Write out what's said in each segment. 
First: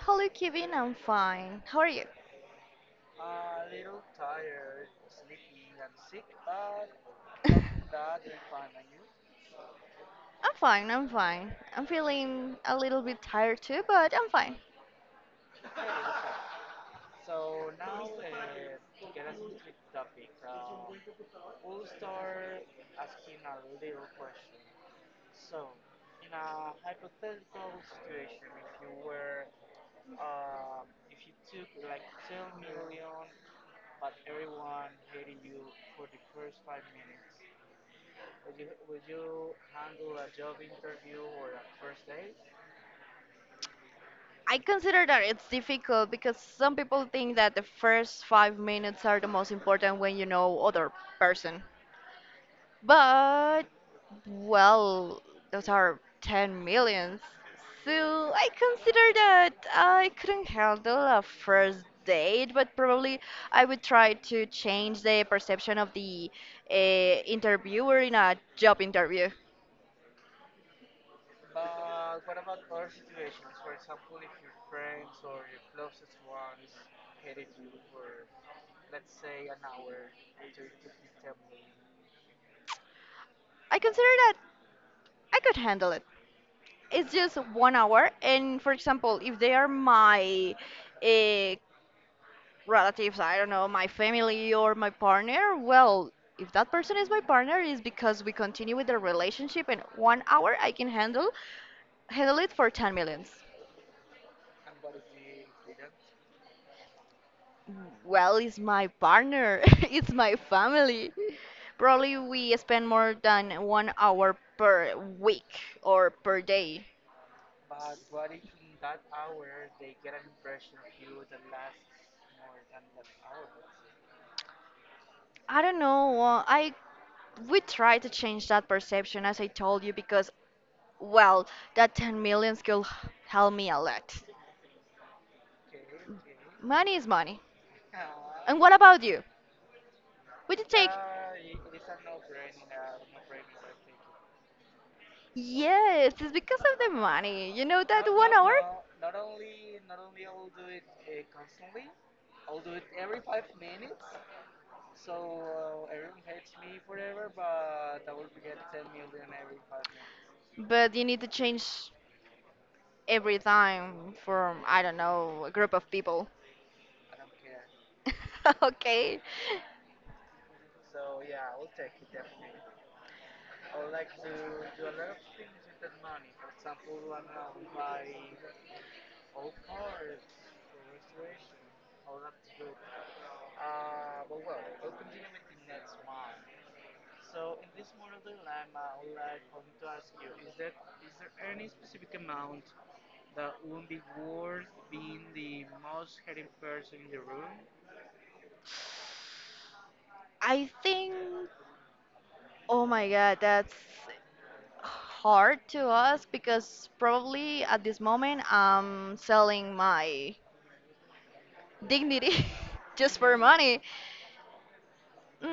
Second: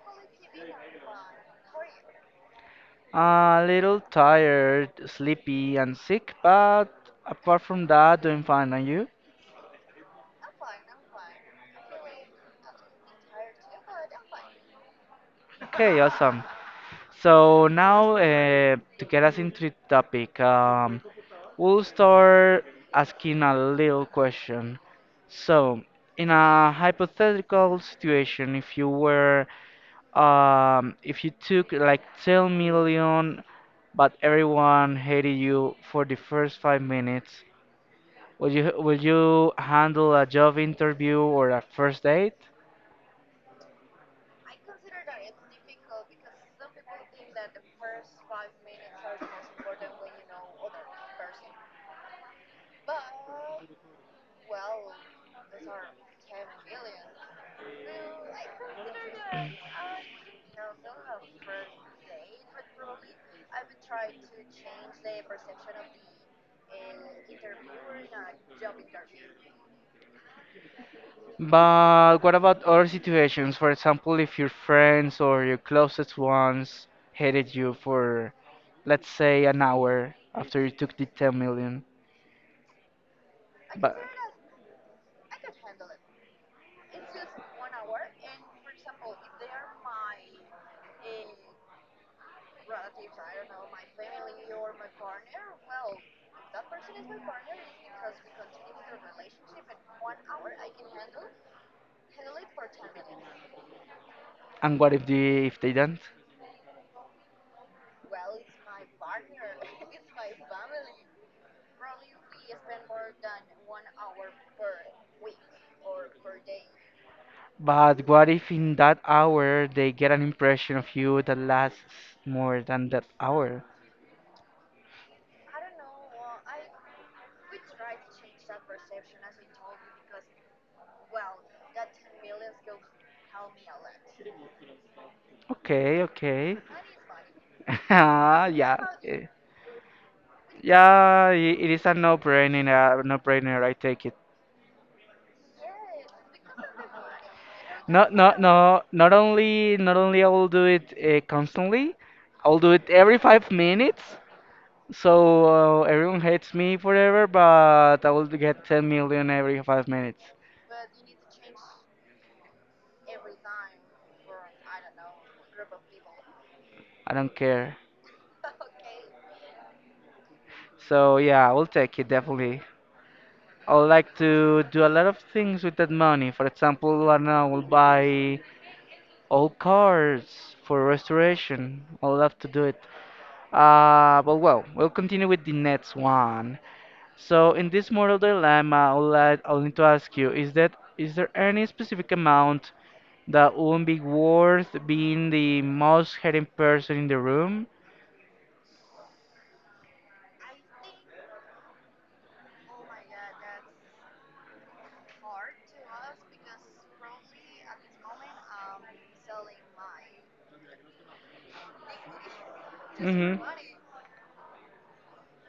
Hello, Kevin. I'm fine. How are you? A little tired, sleepy, and sick, but I'm apart from that, doing fine. And you? fine. I'm fine. I'm feeling a little bit tired too, but I'm fine. Okay, awesome. So now, to get us into the topic. We'll start asking a little question. So, in a hypothetical situation, if you took like 10 million, but everyone hated you for the first 5 minutes, would you handle a job interview or a first date? I consider that it's difficult because some people think that the first 5 minutes are the most important when you know other person. But, well, those are 10 millions. So I consider that I couldn't handle a first date, but probably I would try to change the perception of the interviewer in a job interview. But what about other situations? For example, if your friends or your closest ones hated you for, let's say, an hour after you took the 10 million. I But consider that I could handle it. It's just 1 hour, and for example, if they are my uh, relatives, I don't know, my family or my partner, well, if that person is my partner, is because we continue with the relationship and 1 hour I can handle it for 10 millions. and what if they don't? Well, it's my partner, it's my family. Probably we spend more than 1 hour per week or per day. But what if in that hour they get an impression of you that lasts more than that hour? I don't know. I we try to change that perception, as I told you, because well, that 10 millions could help me a lot. Okay, okay. Money is money. Ah, And what yeah. about you? eh, Would you take? Yeah, it is a no-brainer, I take it. Yes, it's because of the money. You know that Not one not hour? no, not only not only I will do it constantly, I will do it every 5 minutes. So everyone hates me forever, but I will get 10 million every 5 minutes. But you need to change every time from, I don't know, a group of people. I don't care. Okay. So yeah, I will take it definitely. I would like to do a lot of things with that money. For example, I don't know, I will buy old cars for restoration. I would love to do it. But well, we'll continue with the next one. So in this moral dilemma, I would need to ask you, is there any specific amount that wouldn't be worth being the most hating person in the room? I think, oh my God, that's hard to us because probably at this moment I'm selling my dignity just for Hmm. money.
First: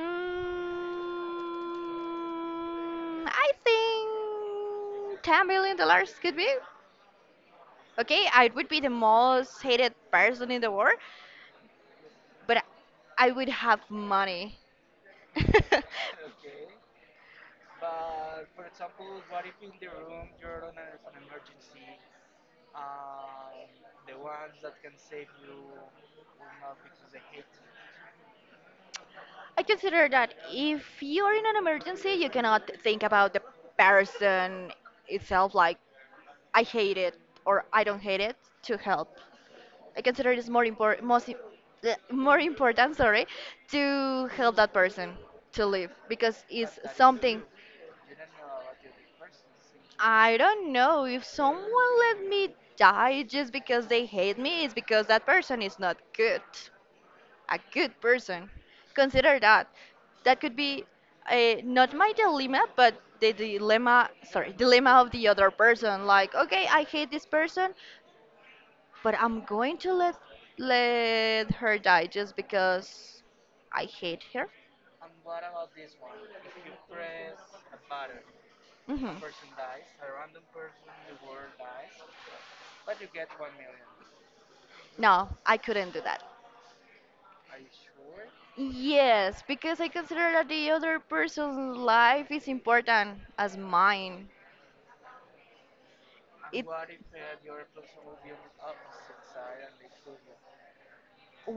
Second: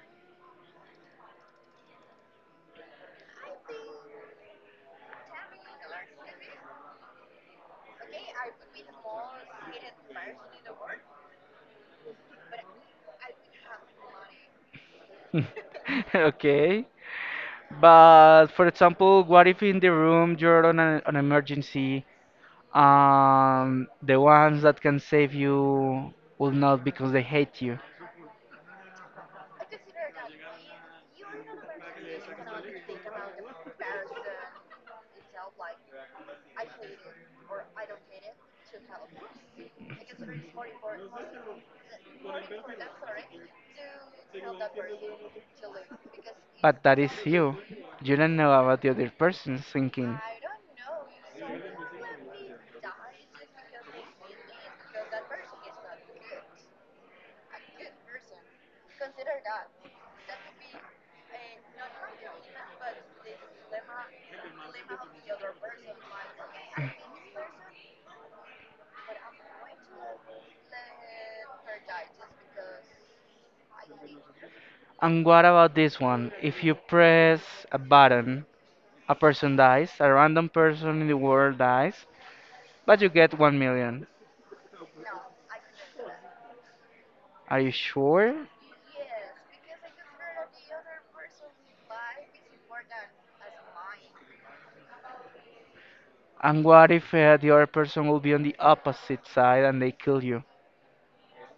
I think $10 billion could be okay. I would be the most hated person in the world, but I would have money. Okay. But for example, what if in the room you're on an emergency, the ones that can save you will not because they hate you? I consider that if you're in an emergency, you cannot think about the person itself, like I hate it or I don't hate it to help. I consider it's more important, more important, sorry, to help that person to live because it's But that is something. you. You don't know about the other person's thinking. I don't know if someone let me die just because they hate me. It's because that person is not good, a good person. Consider that. That could be not my dilemma, but the dilemma, sorry, dilemma of the other person. Like, okay, I hate this person, but I'm going to let her die just because I hate her. And what about this one? If you press a button, a Hmm. person dies, a random person in the world dies, but you get 1 million. No, I couldn't do that. Are you sure? Yes, because I consider that the other person's life is important as mine. And It what if the other person will be on the opposite side and they kill you?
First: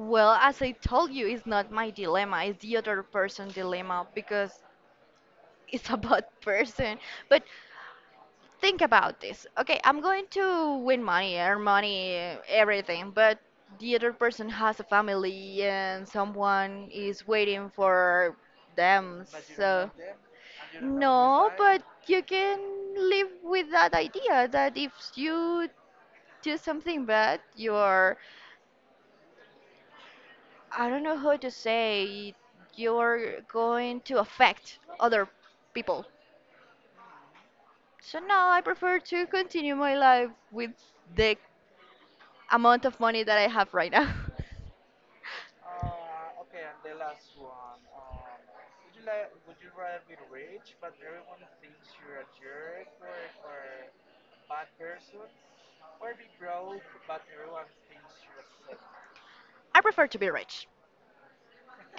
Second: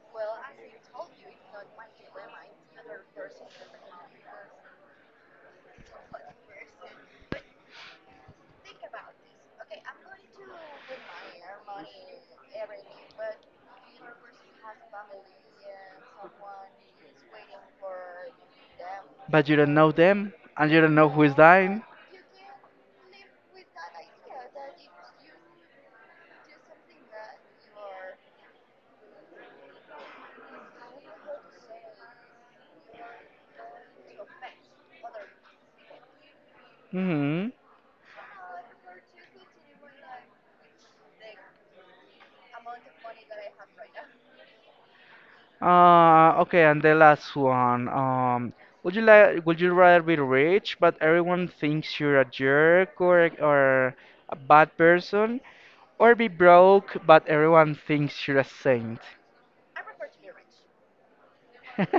well, as I told you, it's not my dilemma, it's the other person's dilemma because it's a bad person. But think about this. Okay, I'm going to win money, earn money, everything, but the other person has a family and someone is waiting for them. But you don't So, know them and you don't know who is no, but dying. you can live with that idea that if you do something bad, I don't know how to say, you're going to affect other people. Hmm. So now I prefer to continue my life with the amount of money that I have right now. Okay, and the last one. Would you like? Would you rather be rich, but everyone thinks you're a jerk or a bad person, or be broke, but everyone thinks you're a saint? I prefer to be rich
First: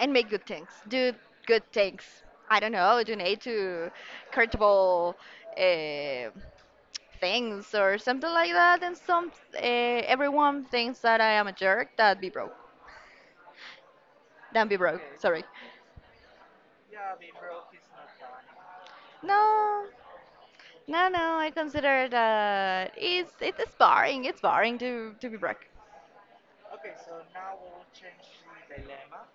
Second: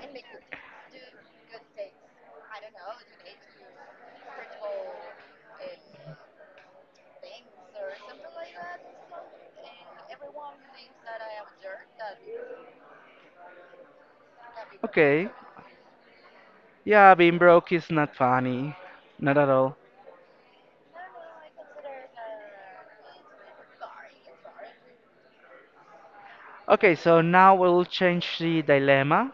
and make good things, do good things. I don't know, donate to charitable uh, things or something like that. And some everyone thinks that I am a jerk. That be broke. That be broke. Okay. Sorry. Yeah, being broke is not funny. Not at all. No, no, no. I consider that it's boring. It's boring to be broke. Okay, so now we'll change the dilemma.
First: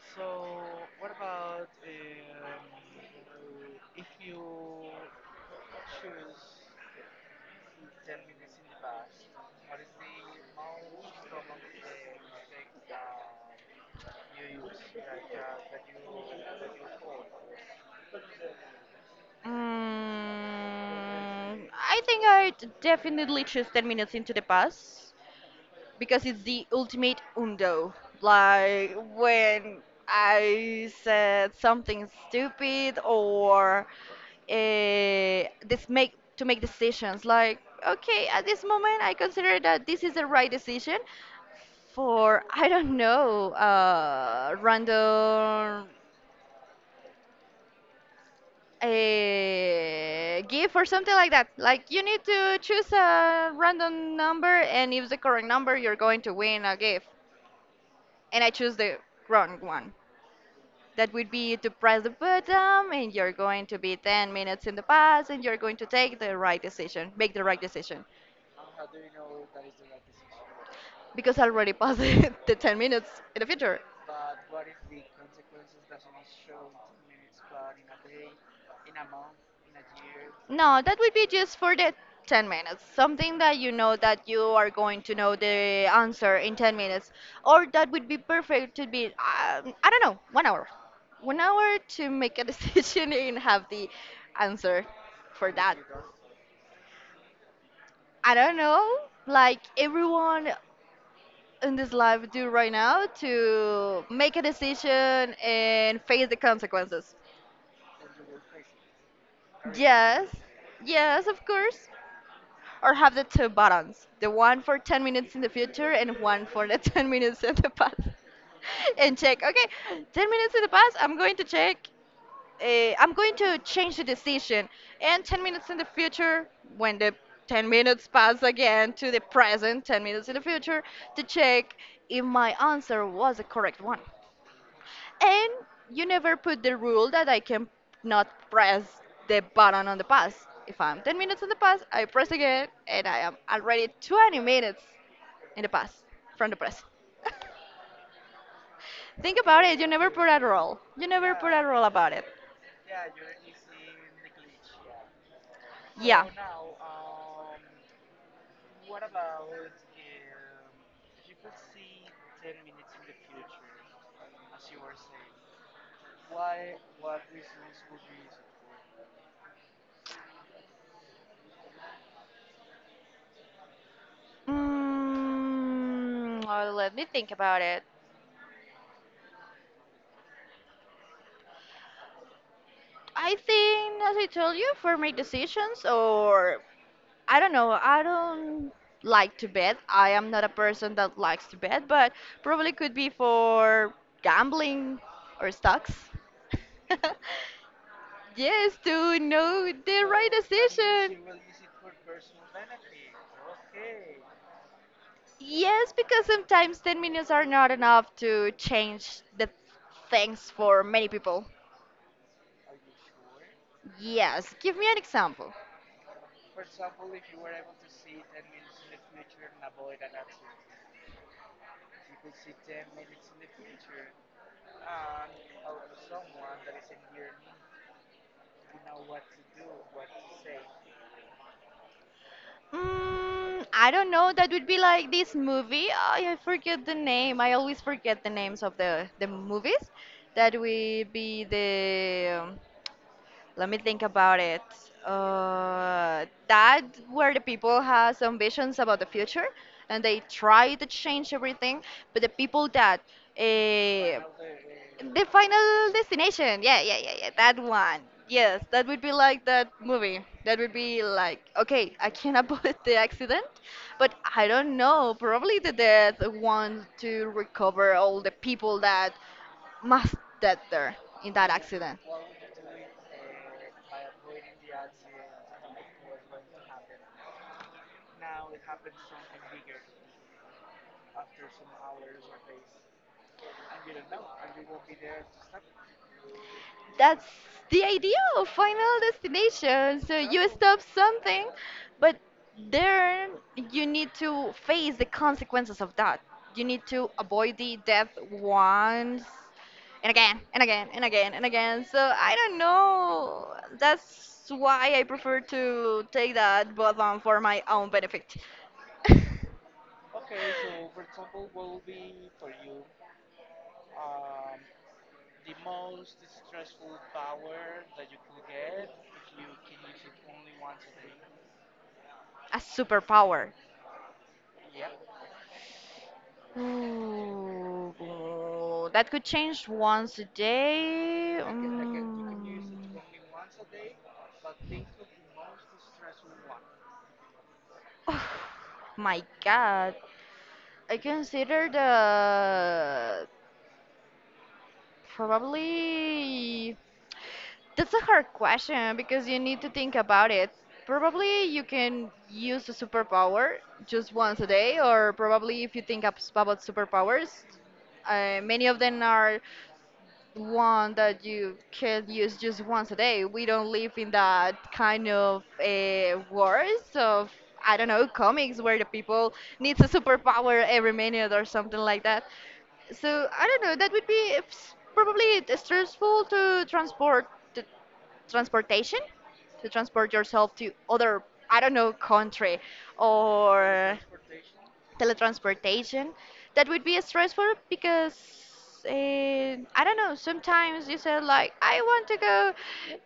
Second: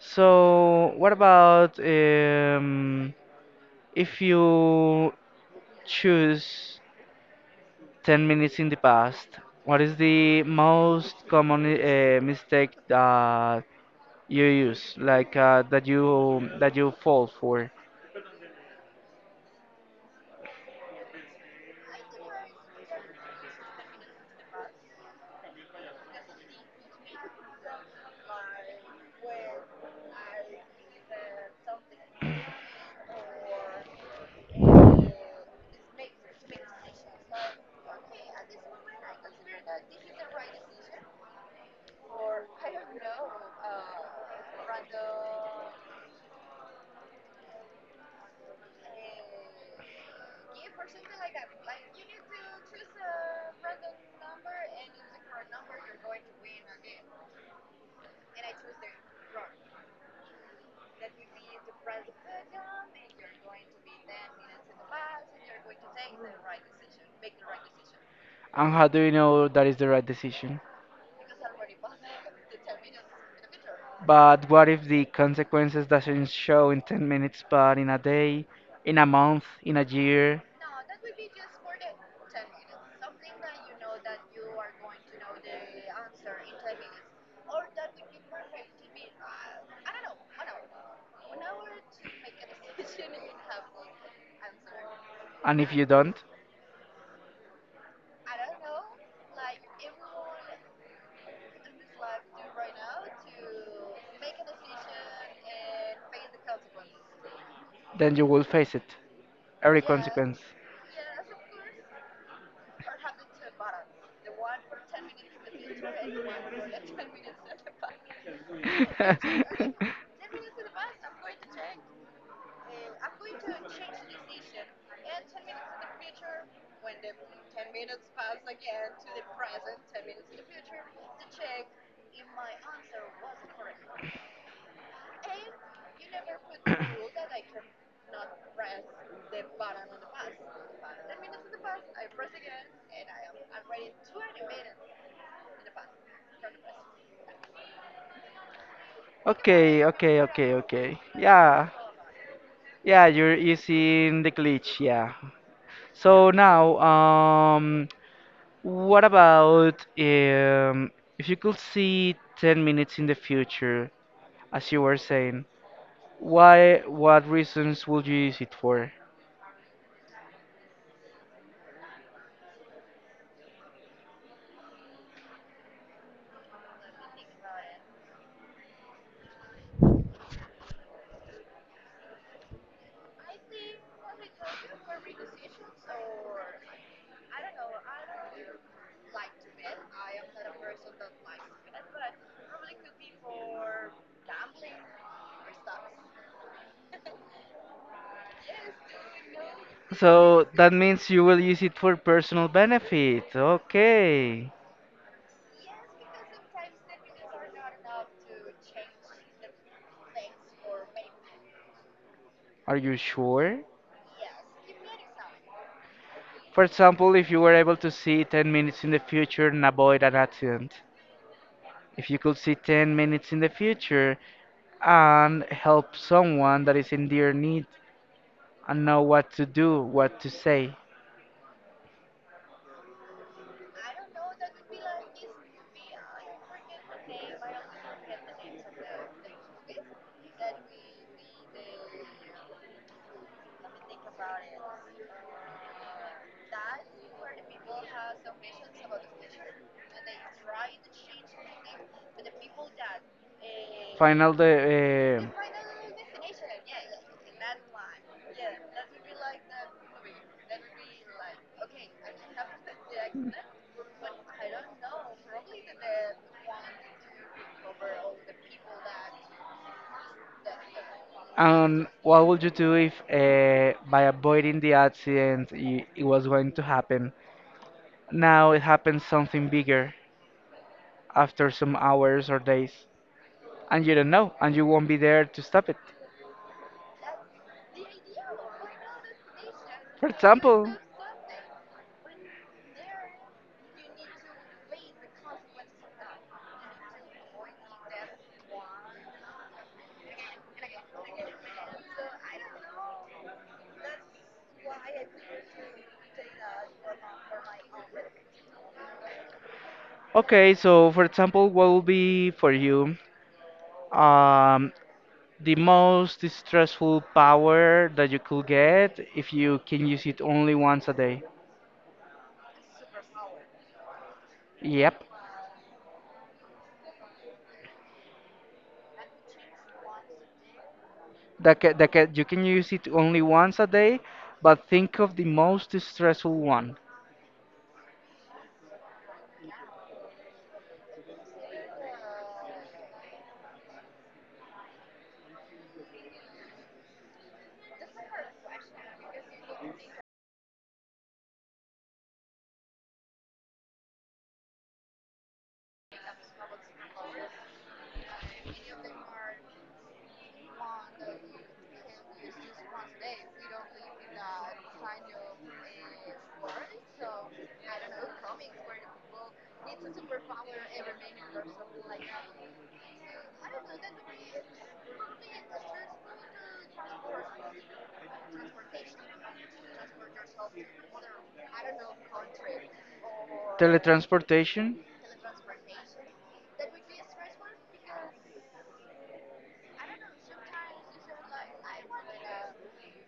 So, what about if you choose 10 minutes in the past? What is the most common mistake that you use, like that you fall for, I think I definitely choose 10 minutes into the past because it's the ultimate undo. Like when I said something stupid or this make to make decisions. Like, okay, at this moment I consider that this is the right decision for, I don't know, random a gift or something like that. Like you need to choose a random number, and if the correct number, you're going to win a gift. And I choose the wrong one. That would be to press the button and you're going to be 10 minutes in the past and you're going to take the right decision, make the right decision, and how do you know that is the right decision? because I already passed the 10 minutes in the future. But what if the consequences doesn't show in 10 minutes but in a day, in a month, in a year, No, that would be just for the 10 minutes. Something that you know that you are going to know the answer in 10 minutes, or that would be perfect to be, I don't know, 1 hour. 1 hour to make a decision and have the answer for and if that. you don't, I don't know, like everyone in this life do right now, to make a decision and face the consequences. then you will face it. Every Yes, consequence. yes, of course. Or have the two buttons, the one for 10 minutes in the future and one for the 10 minutes in the past. And check, okay, 10 minutes in the past, I'm going to check, I'm going to change the decision. And 10 minutes in the future, when the 10 minutes pass again to the present, 10 minutes in the future, to check if my answer was the correct one. And you never put the rule that I can not press the button on the past. If I'm 10 minutes in the past, I press again, and I am already 20 minutes in the past from the present. Think about it. okay, You never okay, put a okay, rule. okay. You never put Yeah. a rule about it. Yeah, you're using the glitch, yeah. Yeah. So now, um What about if you could see 10 minutes in the future, as you were saying, what reasons would you use it for? Well, let me think about it. I think, as I told you, for my decisions, or I don't know, I don't like to bet. I am not a person that likes to bet, but probably could be for gambling or stocks. Yes, to know the right So that means you will decision. use it for personal benefit. Okay. Yes, because sometimes 10 minutes are not enough to change the things for many people. Are you sure? Yes, give me an example. For example, if you were able to see 10 minutes in the future and avoid an accident. If you could see 10 minutes in the future and help someone that is in dear need and know what to do, what to say. I don't know. That would be like this movie. I forget the name. I always forget the names of the movies. That would be the. Let me think about it. That where the people has visions about the future and they try to change everything, but the people that uh, Final the. The It's Final Destination. Yeah, yeah, yeah, yeah. That one. Yes, that would be like that movie. That would be like, okay, I can avoid the accident, but I don't know. Probably the death wants to recover all the people that must dead there in that And accident. what would you do if, by avoiding the accident, it was going to happen? Now it happens something bigger after some hours or days, and you don't know, and you won't be there to stop it. That's the idea of Final Destination. For So you example, stop something, but then you need to face the consequences of that. You need to avoid the death once, and again and again and again and again. So I don't know. That's why I prefer to take that button for my own benefit. A okay, so for example, what will be for you um, the most stressful power that you could get if you can use it only once a day? superpower. Yep, Ooh, that could change once a day. You can Mm. use it only once a day, but think of the most stressful one. Oh, my God. I consider the probably that's a hard question because you need to think about it. Probably you can use a superpower just once a day, or probably if you think about superpowers, many of them are one that you can use just once a day. We don't live in that kind of wars of, I don't know, comics where the people needs a superpower every minute or something like that. So I don't know. That would be probably stressful to to transportation transport yourself to other, I don't know, country, or Teletransportation. teletransportation. That would be stressful because, I don't know, sometimes you say like I want to go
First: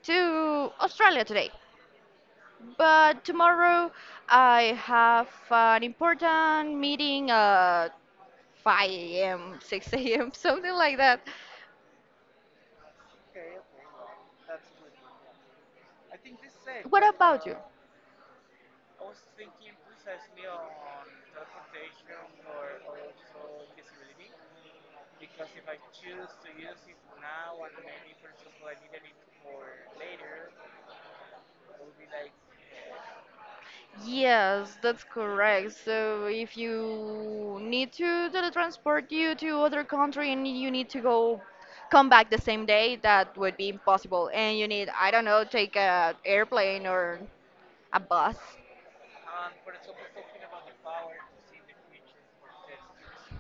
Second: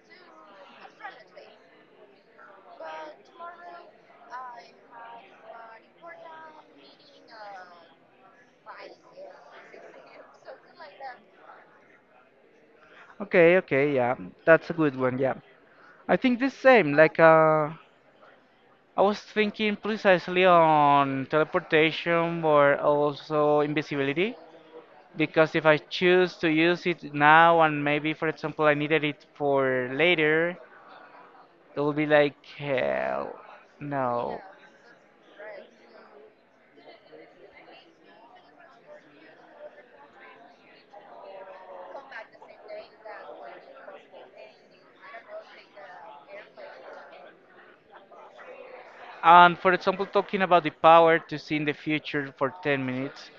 to Australia today, but tomorrow I have an important meeting at 5 a.m, 6 a.m, something like that. Okay, okay, yeah, that's a good one. Yeah, I think the same. What about you? I was thinking precisely on teleportation or also invisibility because if I choose to use it now and maybe, for example, I needed it for later, it will be like hell. No. Yes, that's correct. So if you need to teletransport you to other country and you need to go come back the same day, that would be impossible. And you need, I don't know, take a airplane or a bus. And for example, talking about the power to see in the future for 10 minutes,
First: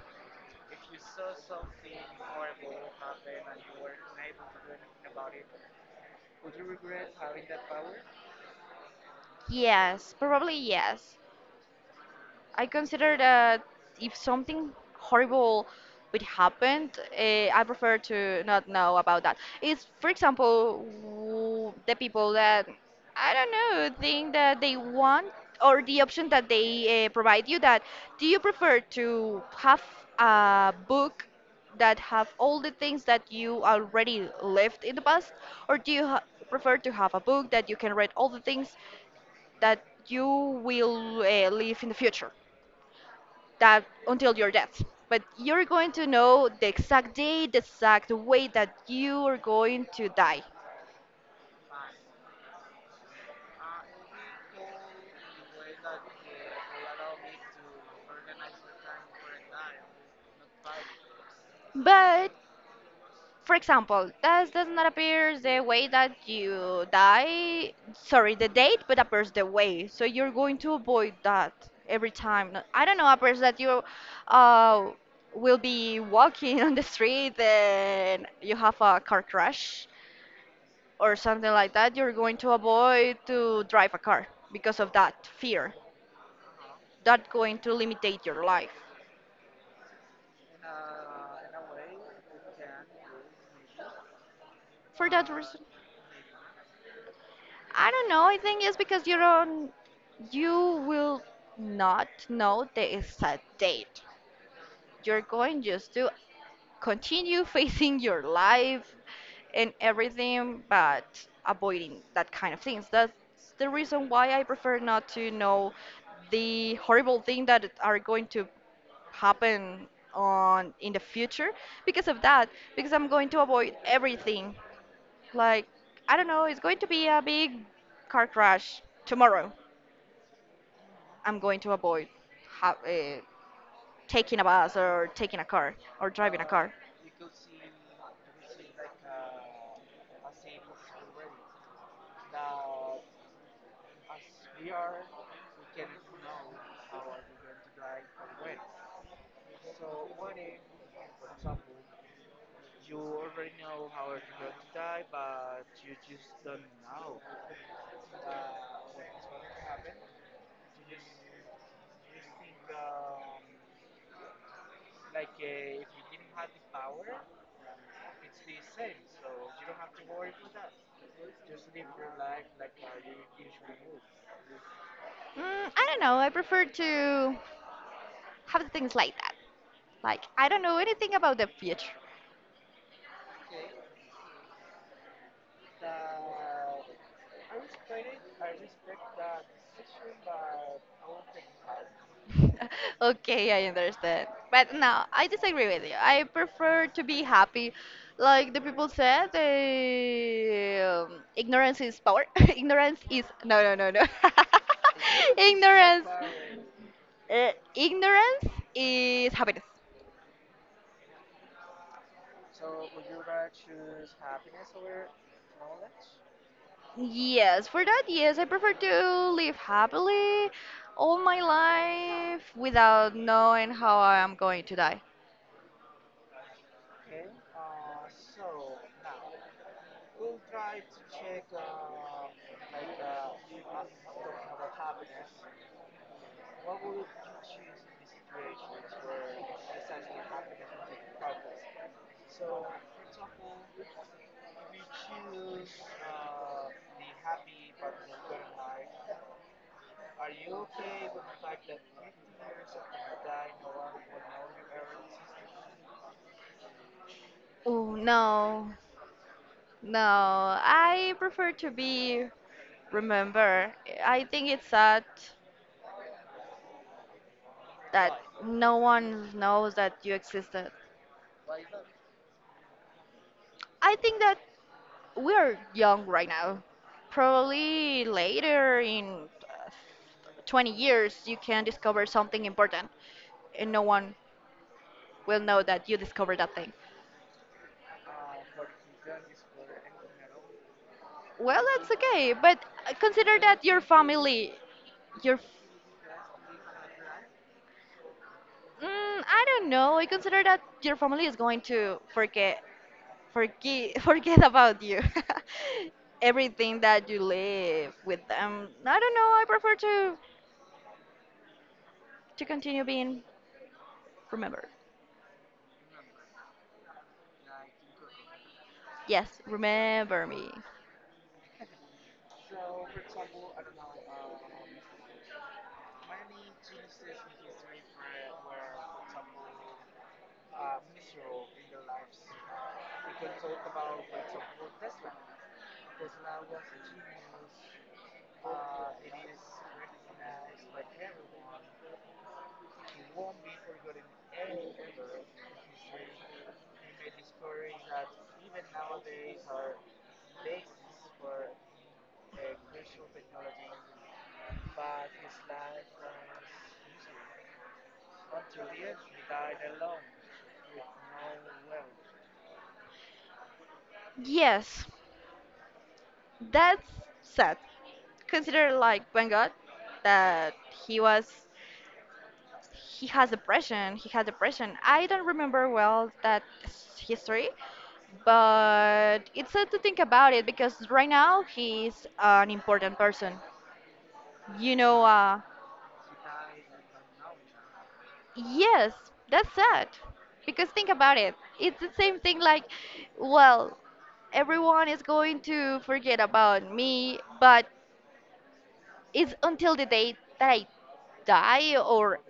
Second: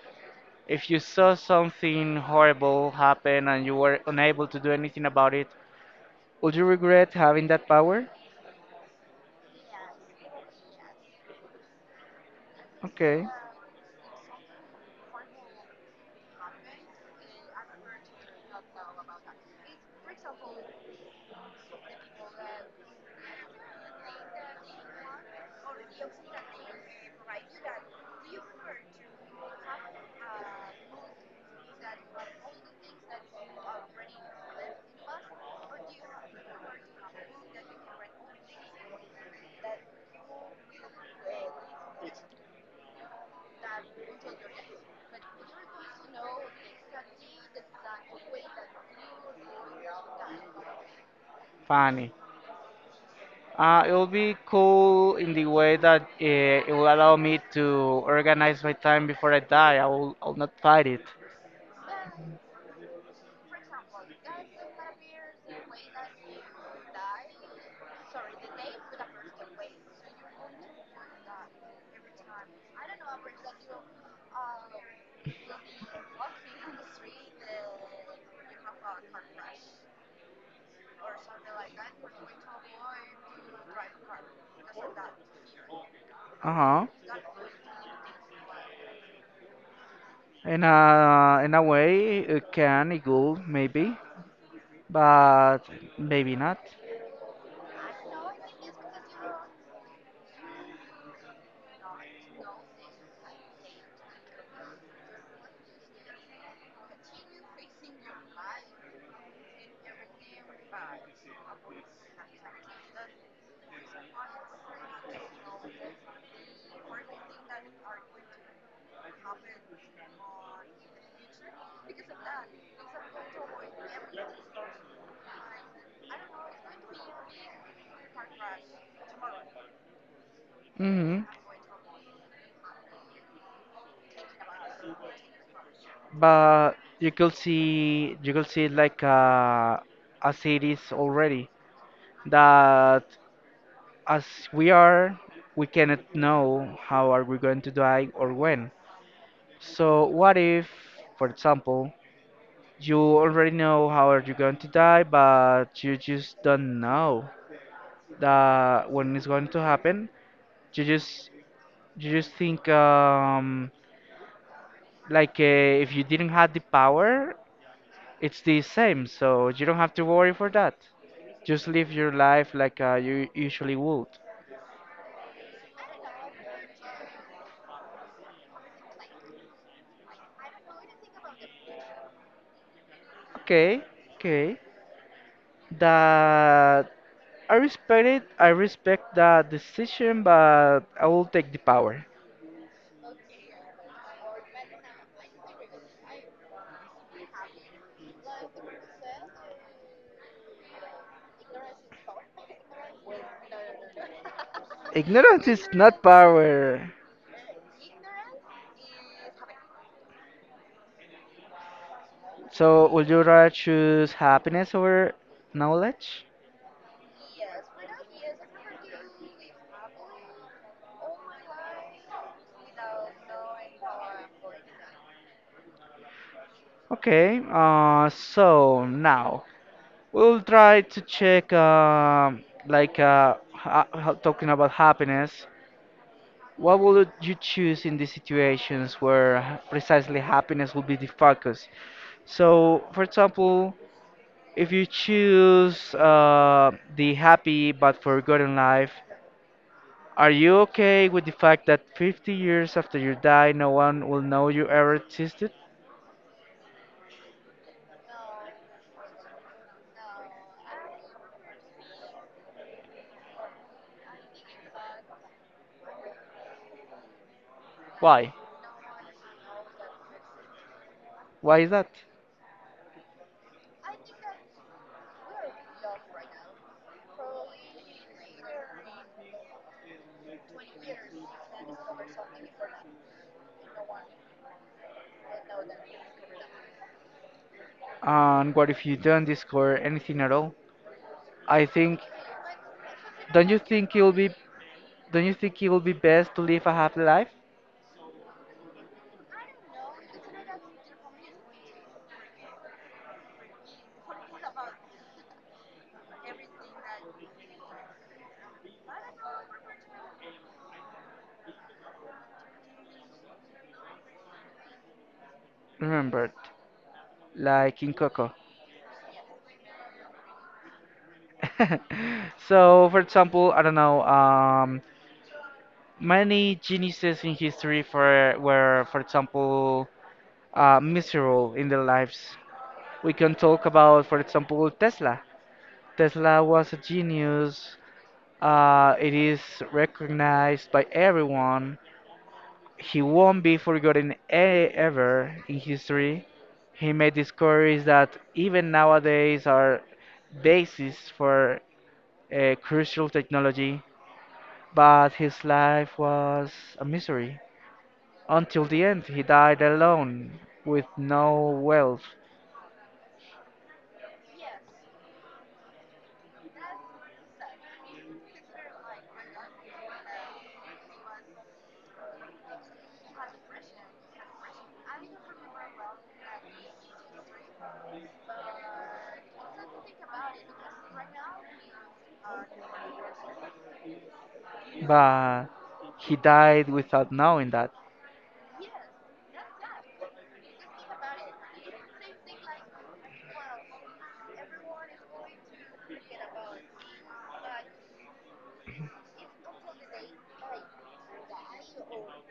if you saw something horrible happen and you were unable to do anything about it, would you regret having that power? Yes, probably yes. I consider Okay, that if something horrible would happen, I prefer to not know about that. It's, for example, the people that, I don't know, think that they want, or the option that they provide you, that, do you prefer to have a book that have all the things that you already lived in the past, or do you prefer to have a book that you can read all the things that you will live in the future? That until your death. But you're going to know the exact day, the exact way that you are going to die. funny. It will be cool in the way that it will allow me to organize my time before I die. I'll not fight it. But for example, that does not appear the way that you die. Sorry, the date, but appears the way. So you're going to avoid that every time. No- I don't know, appears that you, uh, will be walking on the street and you have a car crash or something like that. You're going to avoid to drive a car because of that fear. Uh-huh. That going to limitate your life In a way, it will, maybe, for that but reason. maybe not. I don't know. I think it's because you will not know the exact date. You're going just to continue facing your life and everything, but avoiding that kind of things. That's the reason why I prefer not to know the horrible thing that are going to happen on in the future, because of that, because I'm going to avoid everything. Like, I don't know, it's going to be a big car crash tomorrow. Mm-hmm. I'm going to avoid ha- uh, taking a bus or taking a car or driving a car. But you could see like a series already that as we are we cannot know how are we going to die or when, so what if, for example, you already know how are you going to die but you just don't know that when it's going to happen, you just think like if you didn't have the power, it's the same, so you don't have to worry for that. Just live your life like you usually would. Mm, I don't know. I prefer to have things like that. Like, I don't know anything about the future. Okay, okay. That I respect it. I respect that decision, but I will take the power. Okay, I understand. But no, I disagree with you. I prefer to be happy. Like the people said, ignorance is power. Ignorance is no, no, no, no. Ignorance is not ignorance, power. ignorance is happiness. So, would you rather choose happiness over knowledge? Yes, for that, yes, I prefer to live happily all my life without knowing how I am going to die. Okay, so now we'll try to check, talking about happiness. What would you choose in these situations where precisely happiness will be the focus? So, for example, if you choose the happy but forgotten life, are you okay with the fact that 50 years after you die, no one will know you ever existed? Oh no, no, I prefer to be remember. I think it's sad that Why? no one knows that you existed. Why is that? I think that we are young right now. Probably later in 20 years, you can discover something important and no one will know that you discovered that thing. And what if you don't discover anything at all? I Well, that's think okay, but consider Don't you that your think it will be family, don't you your, f- think it will be best to live a happy life? I don't know, I consider that your family is going to forget forget forget about you. Everything that you live with them, I don't know, I prefer to continue being remembered. Remembered, like in Coco. Yes, remember me. So, for example, I don't know, many geniuses in history for were, for example, miserable in their lives. We can talk about, for example, Tesla. Tesla was a genius. It is recognized by everyone. He won't be forgotten ever in history. He made discoveries that even nowadays are basis for crucial technology, but his life was a misery. Until the end, he died alone with no wealth, Yes, that's sad. Consider, like, when god, that he was he has depression he had depression. I don't remember well that history, but it's sad to think about it because right now he's an important person you know uh, but he died without knowing that. Yes, that's sad. Because think about it, it's the same thing, like, well, everyone is going to forget about me, but it's until the day that I die. Or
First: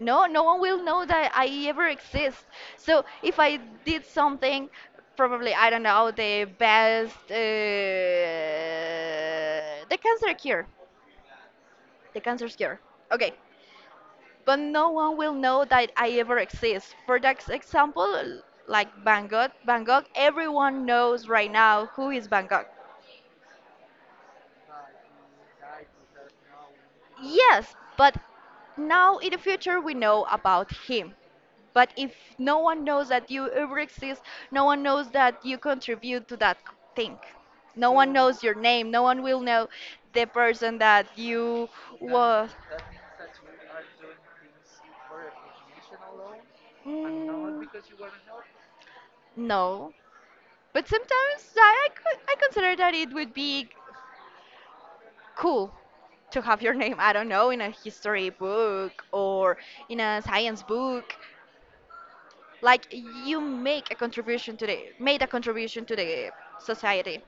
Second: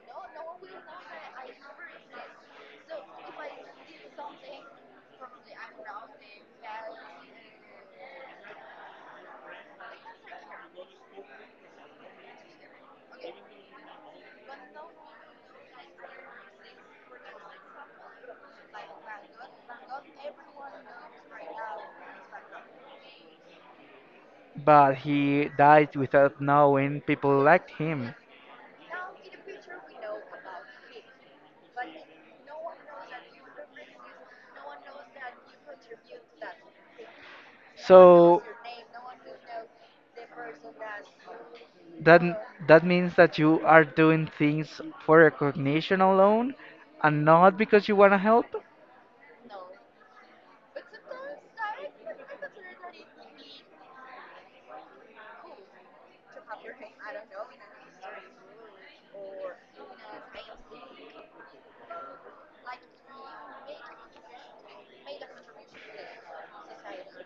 no, no one will know that I ever exist. So if I did something, probably, I don't know, the best, the cancer cure, the cancer cure. Okay, but no one will know that I ever exist. For that example, like Van Gogh, everyone knows right now who is Van Gogh. But he died without knowing people liked Yes, him. but now in the future we know about him. But if no one knows that you ever exist, no one knows that you contribute to that thing. No one So knows your name. No one will know the person that you That m- were. that means that you are doing things for recognition alone and not Mm, because you want to help. no. But sometimes I consider that it would be cool to have your name, I don't know, in a history book or in a science book. Like you make a contribution to the, made a contribution to the society.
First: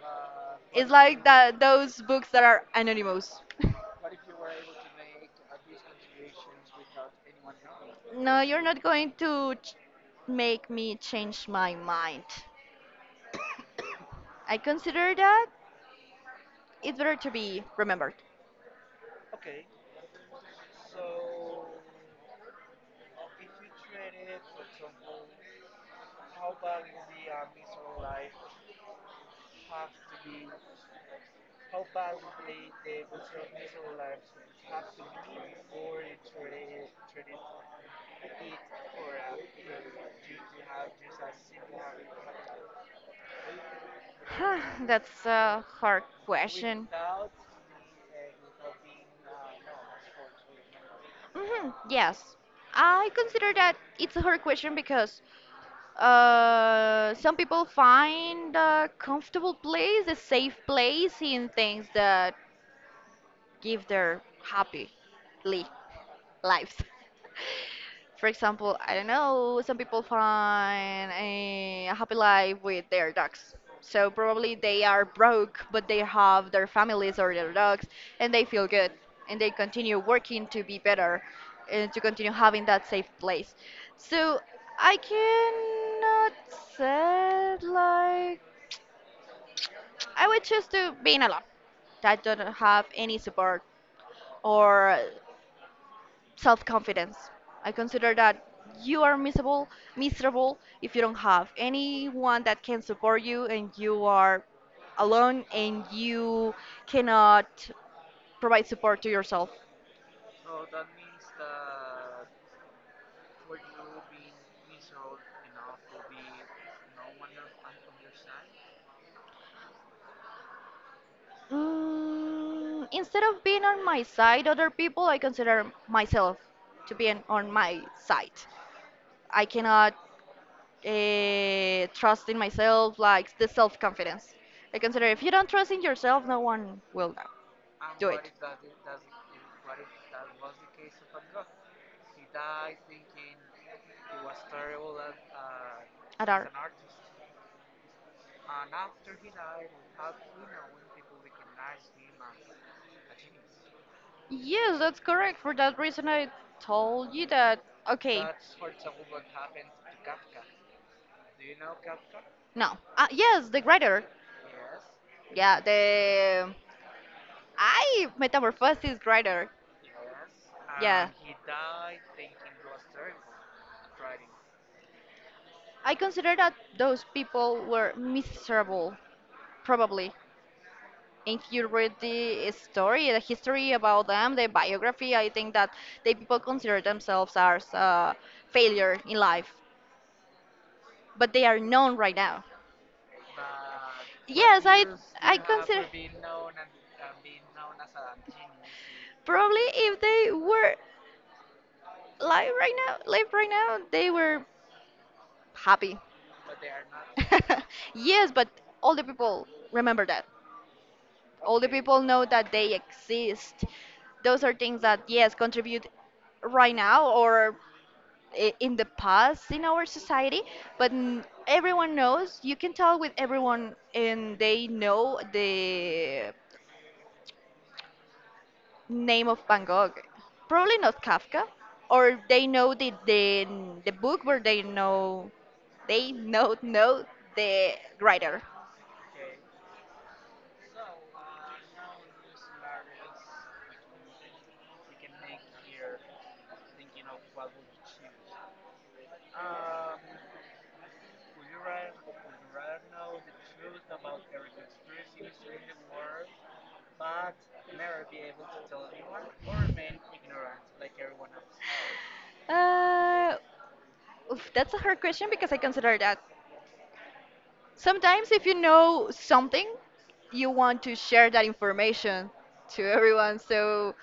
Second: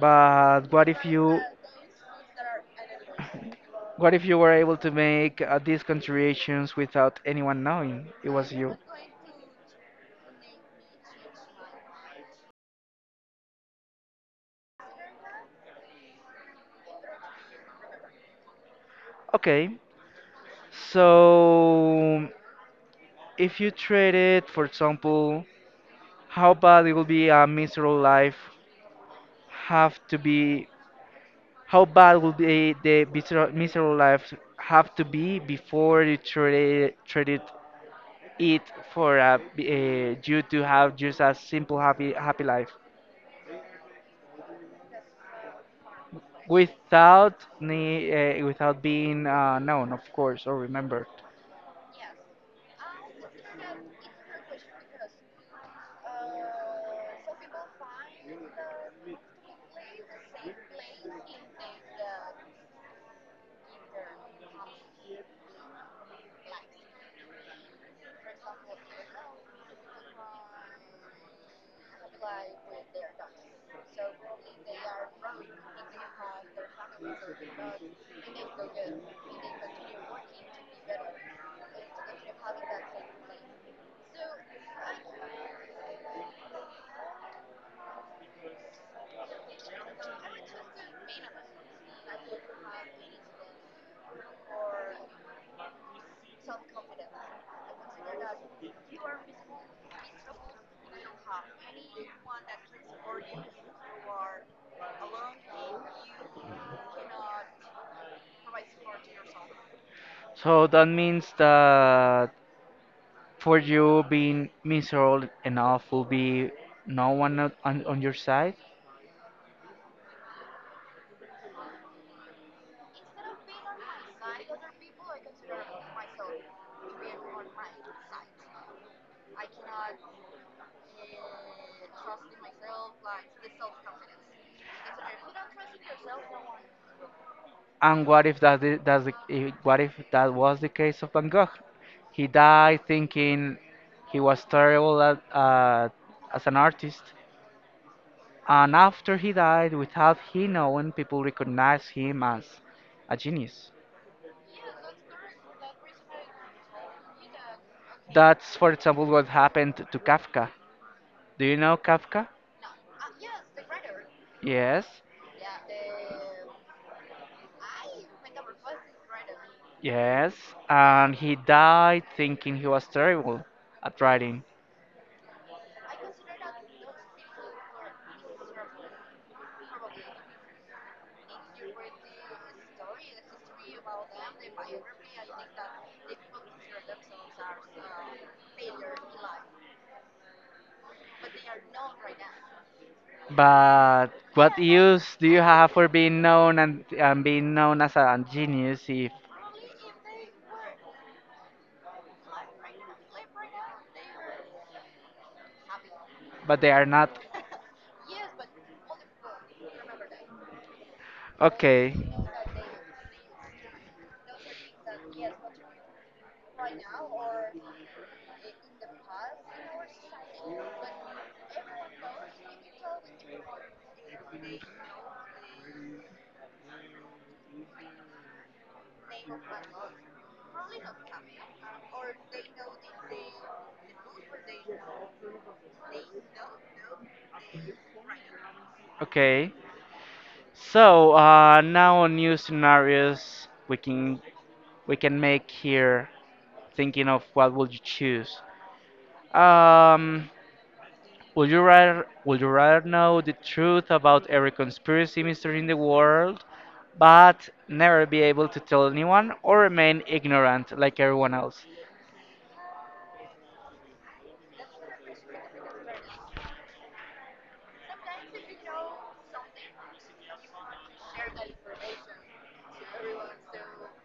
But what It's if like you that, those books that are anonymous. what if you were able to make these contributions without anyone knowing it No, was you're you? not going to make me change my mind. I consider that it's better to be remembered. Okay. So if you trade it, for example, how bad it will be a miserable life have to be how bad would be the miserable life have to be before you traded it for you to have just a simple happy life That's a hard question. without without being known, of course, or remembered. Hmm, yes, I consider that it's a hard question because some people find a comfortable place, a safe place in things that give their happily lives. For example, I don't know, some people find a happy life with their dogs. So probably they are broke, but they have their families or their dogs, and they feel good, and they continue working to be better, and to continue having that safe place. So I cannot say like, I would choose to being alone. I don't have any support or self-confidence. I consider that you are miserable if you don't have anyone that can support you and you are alone and you cannot provide support to yourself. So that means that for you being miserable enough will be no one on your side. Instead of being on my side, other people, I consider myself to be on my side. I cannot trust in myself, like the self confidence. I consider if you don't trust in yourself, no one will know. And Do what it. if that I- that's the, I- what if that was the case of Van Gogh? He died thinking he was terrible as Adar. an artist, and after he died, without he knowing, people recognized him as a genius. Yes, that's correct. For that reason, I told you that. Okay. That's, for example, what happened to Kafka. Do you know Kafka? No. Yes, the writer. Yes, Yeah, the. I metamorphosis writer. yes. Yeah. And he died thinking he was terrible at writing. I consider that those people were miserable, probably. If you read the story, the history about them, the biography, I think that the people consider themselves as a failure in life, but they are known right now. But what Yes, I use do I you have consider for being known and, being known as a genius if probably if they were live right now, they were happy. but they are not? Yes, but all the people remember that. All the, okay, Okay. people know that they exist. Those are things that yes contribute right now or in the past in our society, but everyone knows. You can talk with everyone, and they know the name of Van Gogh. Probably not Kafka, or they know the book where they know the writer. Okay. So now new scenarios we can make here, thinking of what would you choose. Um, would you rather know the truth about every conspiracy mystery in the world, but never be able to tell anyone, or remain ignorant like everyone else? Uh, Oof, that's a hard question because I consider that sometimes if you know something, you want to share that information to everyone. So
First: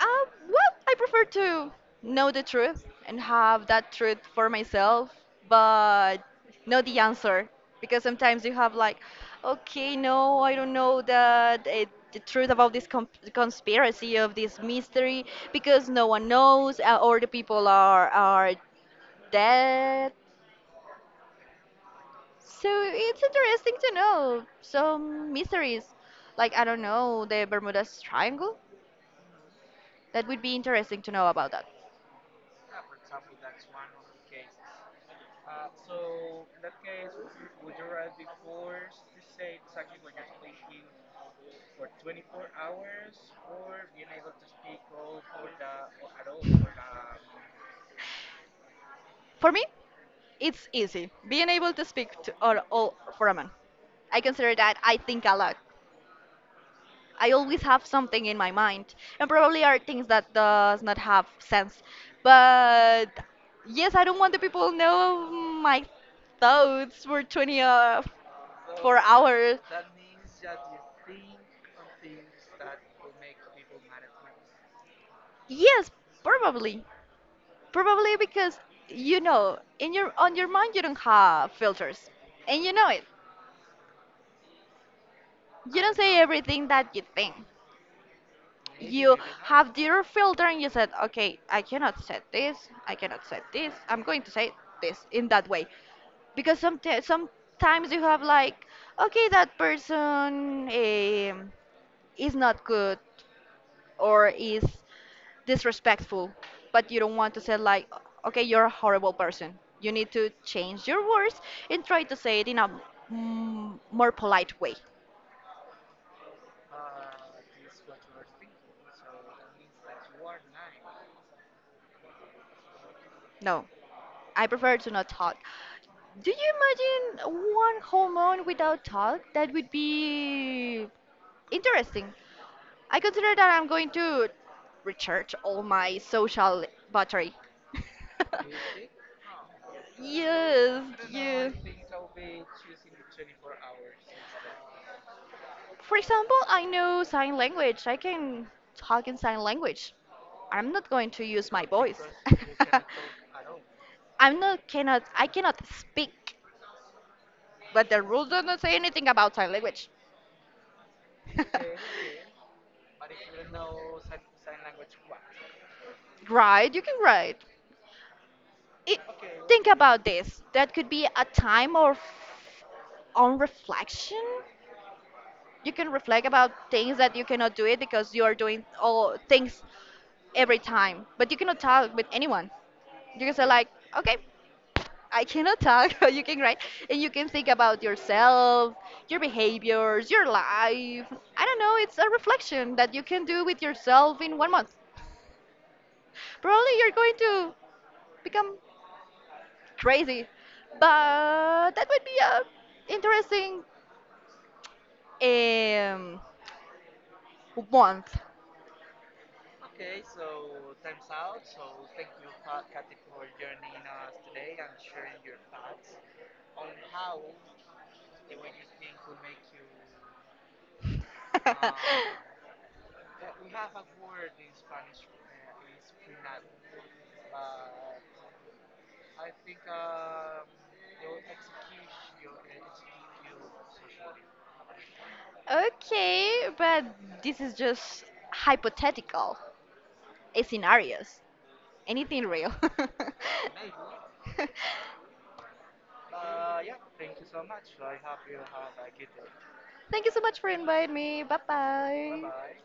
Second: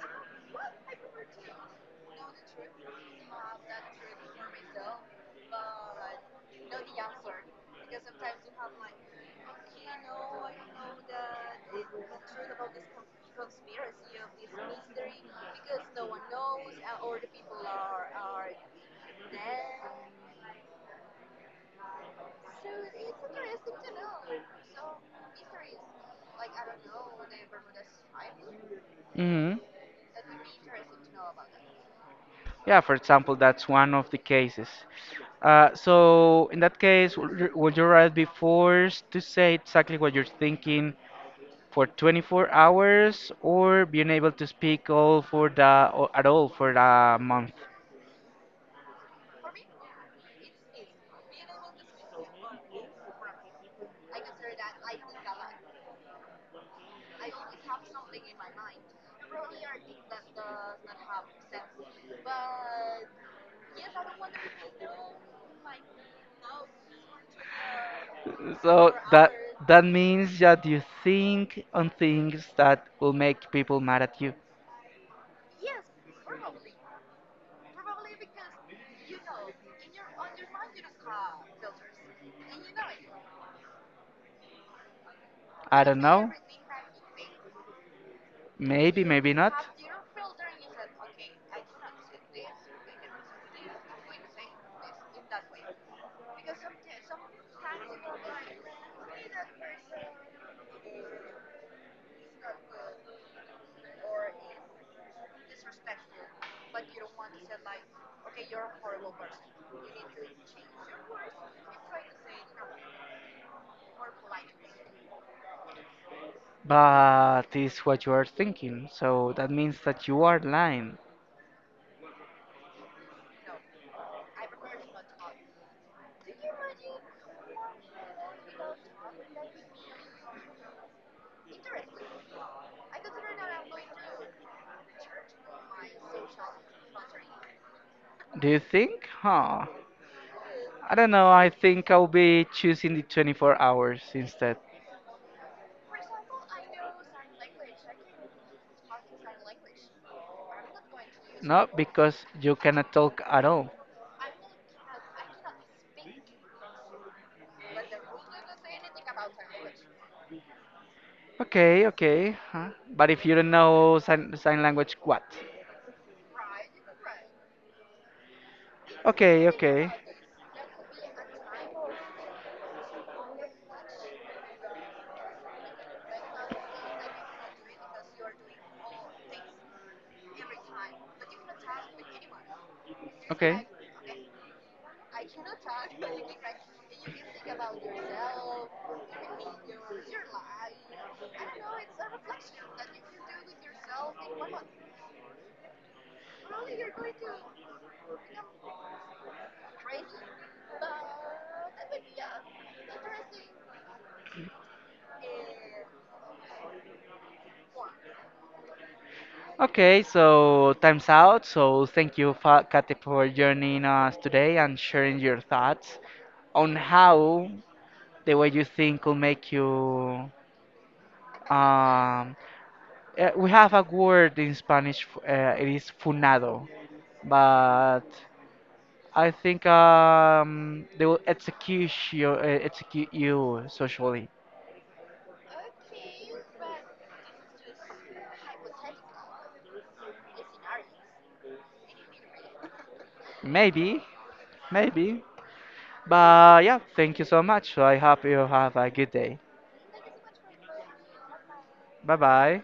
Um, well, I prefer to know the truth and have that truth for myself, but know the answer. Because sometimes you have like, okay, no, I don't know that the truth about this com conspiracy of this mystery because no one knows, or the people are dead. So it's interesting to know some mysteries. Like, I don't know, the Bermuda Triangle. Hmm. That would be interesting to know about that. Yeah, for example, that's one of the cases. So in that case, would you rather be forced to say exactly what you're thinking for 24 hours, or being able to speak all for the or at all for a month? For me? It's easy. Being able to speak to, or all for a man. I consider that I think a lot. I always have something in my mind, and probably are things that does not have sense. But yes, I don't want the people know my thoughts for 20 So four hours. that means that you think on things that will make people mad at you. Yes, probably. Probably because you know, in your on your mind you don't have filters. And you know it. You I don't don't say know. everything that you think. Maybe, You maybe not. have your filter and you said, okay, I cannot say this, I cannot say this, I'm going to say this in that way. Because sometimes you have like, okay, that person is not good or is disrespectful, but you don't want to say like, okay, you're a horrible person. You need to change your words and try to say it in a more polite way. But it's what you are thinking. So that means that you are lying. No, I prefer to not talk. Do you imagine one whole month without talk? That would be interesting. I consider that I'm going to recharge all my social battery. Do you think? Huh. Yes, I don't know. I yes. think I'll be choosing the 24 hours instead. For example, I know sign language. I can talk in sign language. I'm not going to use my No, voice. because you cannot talk at all. I cannot speak, but the rules do not say anything about sign language. Okay, okay. Huh? But if you don't know sign language, what? Right, you can write. It, Okay, think okay. about this. That could be a time of on reflection. You can reflect about things that you cannot do it because you are doing all things every time. But you cannot talk with anyone. You can say Okay. like, okay, I cannot talk. You can write and you can think about yourself, your behaviors, your life. I don't know. It's a reflection that you can do with yourself in one month. Probably you're going to become crazy. But that would be a interesting um, month. Okay, so time's out. So thank you, Kate, for joining us today and sharing your thoughts on how the way you think will make you. Um, we have a word in Spanish. It is funado, but I think they will execute you socially. Okay, but this is just hypothetical scenarios. Anything real. Maybe, maybe. But yeah, thank you so much. So I hope you have a good day. Thank you so much for inviting me. Bye Bye bye. bye.